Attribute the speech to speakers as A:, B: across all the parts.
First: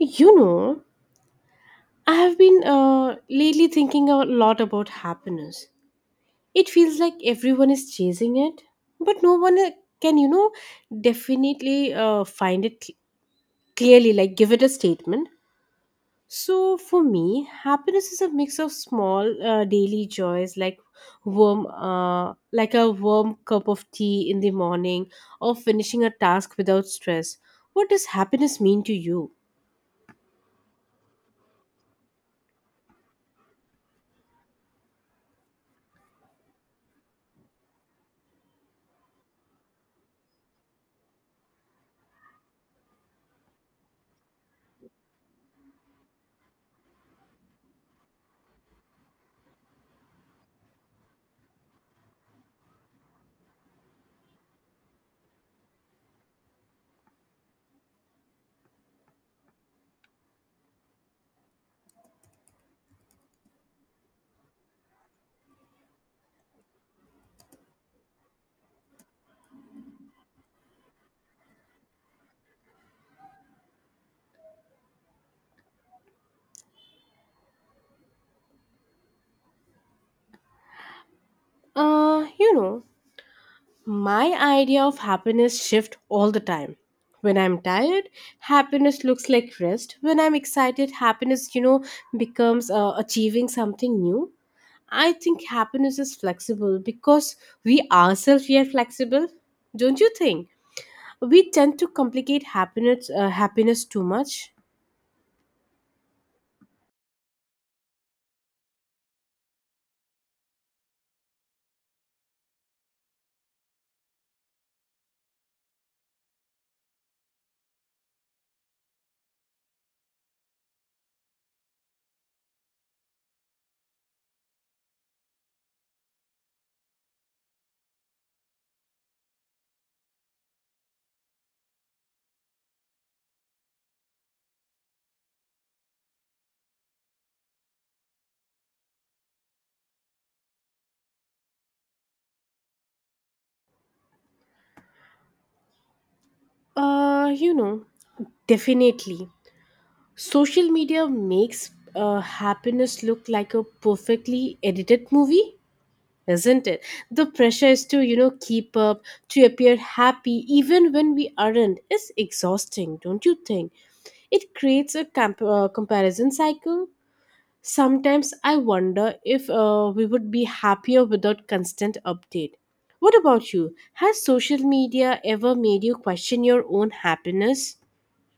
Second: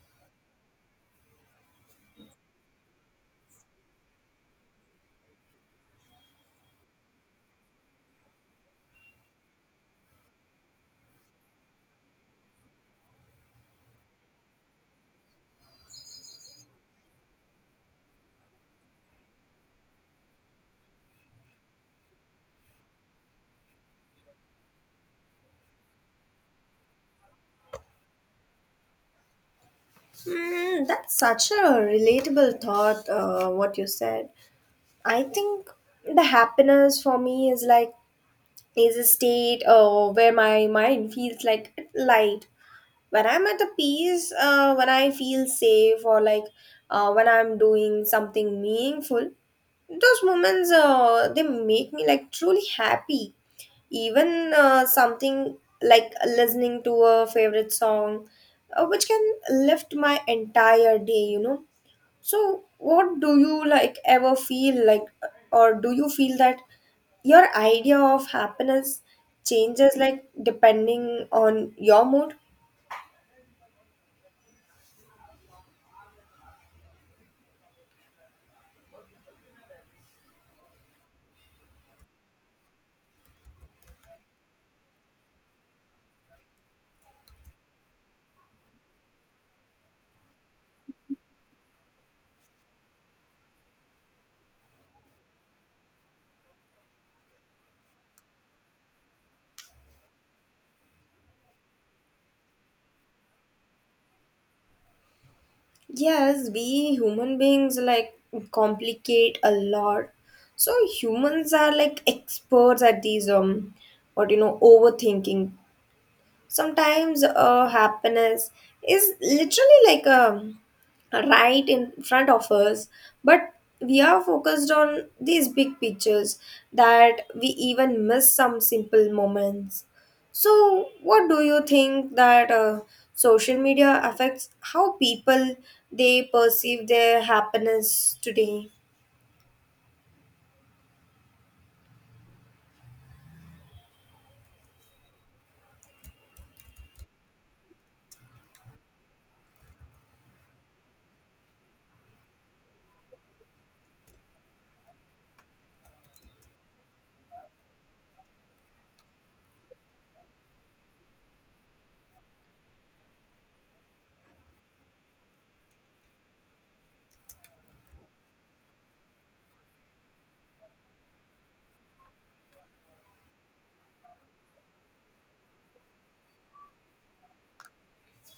A: You know, I have been lately thinking a lot about happiness. It feels like everyone is chasing it, but no one can, definitely find it clearly, like give it a statement. So for me, happiness is a mix of small daily joys, like like a warm cup of tea in the morning, or finishing a task without stress. What does happiness mean to you?
B: Mm, that's such a relatable thought, what you said. I think the happiness for me is a state where my mind feels like light when I'm at a peace, when I feel safe, or like when I'm doing something meaningful, those moments they make me like truly happy. Even something like listening to a favorite song, which can lift my entire day. So, what do you like ever feel like, or do you feel that your idea of happiness changes like depending on your mood?
A: Uh, you know, My idea of happiness shift all the time. When I'm tired, happiness looks like rest. When I'm excited, happiness becomes achieving something new. I think happiness is flexible because we are flexible. Don't you think? We tend to complicate happiness too much.
B: Yes, we human beings like complicate a lot. So humans are like experts at these what you know overthinking. Sometimes happiness is literally like a right in front of us, but we are focused on these big pictures that we even miss some simple moments. So, what do you think that social media affects how people they perceive their happiness today?
A: Uh, you know, Definitely. Social media makes happiness look like a perfectly edited movie. Isn't it? The pressure is to keep up, to appear happy, even when we aren't, is exhausting, don't you think? It creates a comparison cycle. Sometimes I wonder if we would be happier without constant update. What about you? Has social media ever made you question your own happiness?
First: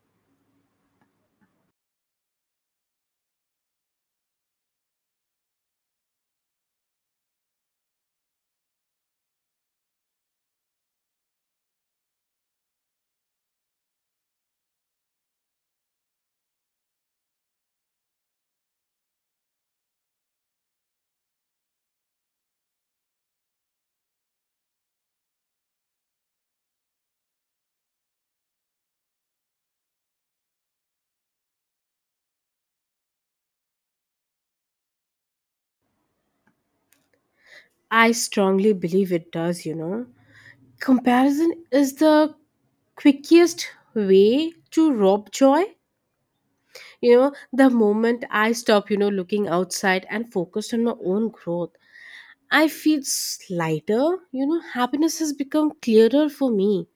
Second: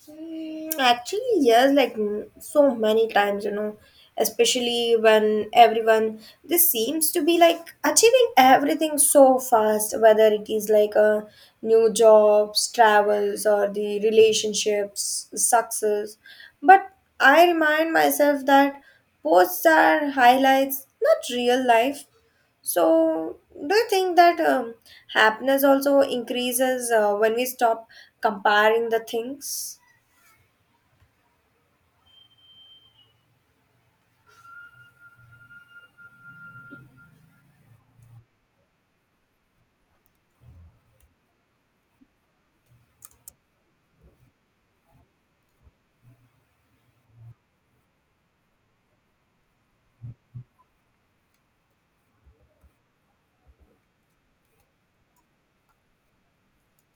B: Actually, yes, like so many times, you know, especially when everyone this seems to be like achieving everything so fast, whether it is like a new jobs, travels, or the relationships, success. But I remind myself that posts are highlights, not real life. So, do you think that happiness also increases when we stop comparing the things?
A: I strongly believe it does. Comparison is the quickest way to rob joy. The moment I stop, looking outside and focused on my own growth, I feel lighter. Happiness has become clearer for me,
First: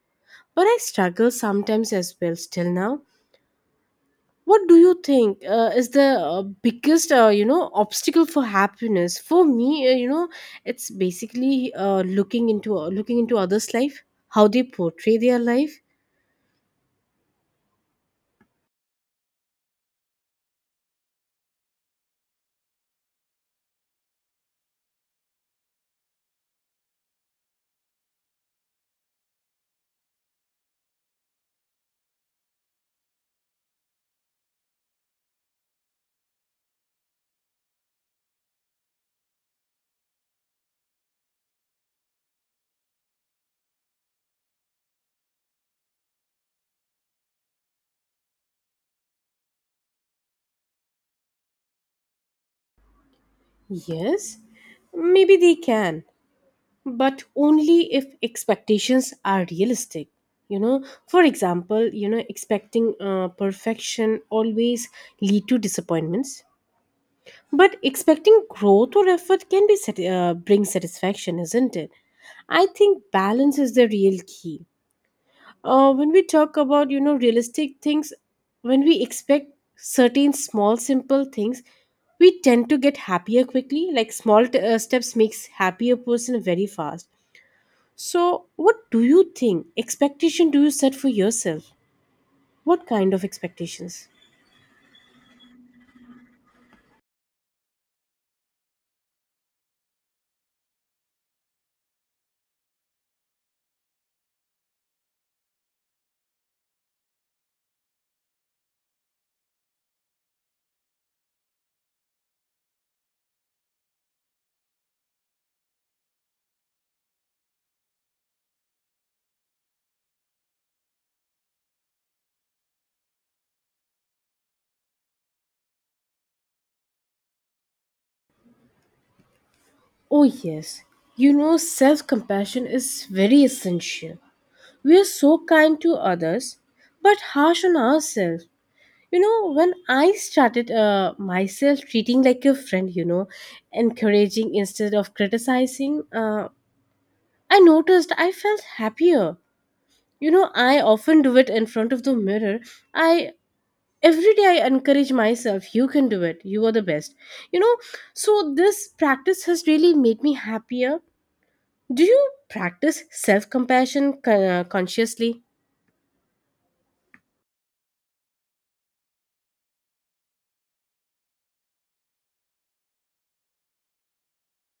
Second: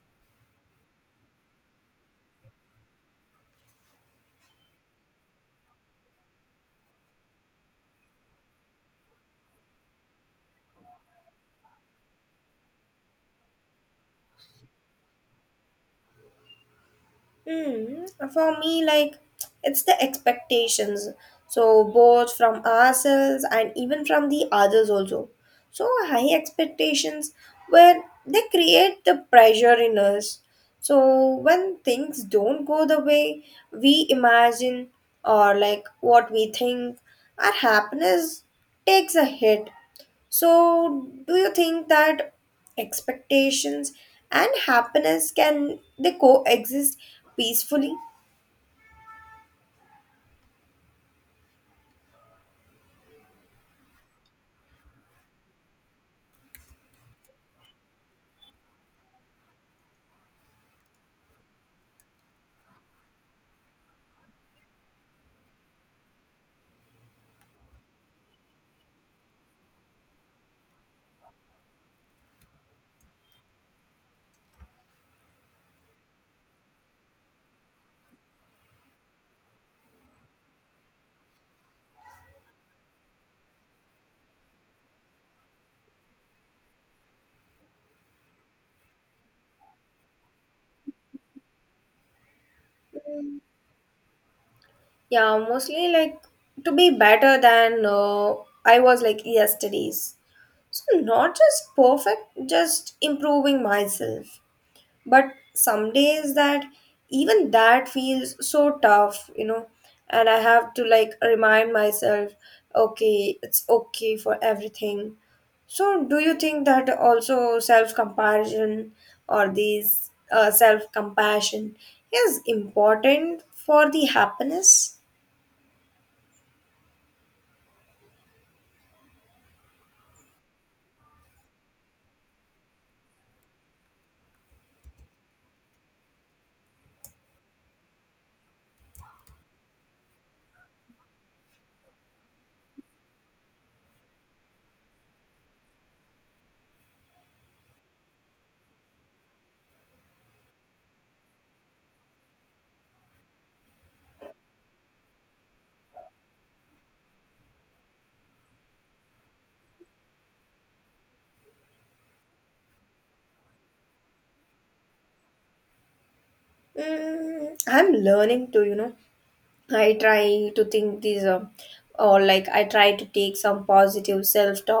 A: but I struggle sometimes as well still now. What do you think is the biggest obstacle for happiness? For me, it's basically looking into others' life, how they portray their life.
B: Hmm. For me, like, it's the expectations. So, both from ourselves and even from the others, also. So, high expectations where they create the pressure in us. So, when things don't go the way we imagine or like what we think, our happiness takes a hit. So, do you think that expectations and happiness can they coexist peacefully?
A: Yes, maybe they can, but only if expectations are realistic. For example, expecting perfection always lead to disappointments, but expecting growth or effort can be bring satisfaction, isn't it? I think balance is the real key. When we talk about realistic things, when we expect certain small simple things, we tend to get happier quickly, like small steps makes happier person very fast. So, what do you think expectation do you set for yourself? What kind of expectations?
B: Yeah, mostly like to be better than I was like yesterday's. So not just perfect, just improving myself. But some days that even that feels so tough, you know, and I have to like remind myself, okay, it's okay for everything. So do you think that also self comparison or these self compassion is important for the happiness?
A: Oh, yes. Self compassion is very essential. We are so kind to others, but harsh on ourselves. When I started myself treating like a friend, encouraging instead of criticizing, I noticed I felt happier. I often do it in front of the mirror. I Every day I encourage myself, you can do it, you are the best. you know so this practice has really made me happier. Do you practice self compassion consciously?
B: I'm learning to, you know. I try to think these, or like I try to take some positive self talk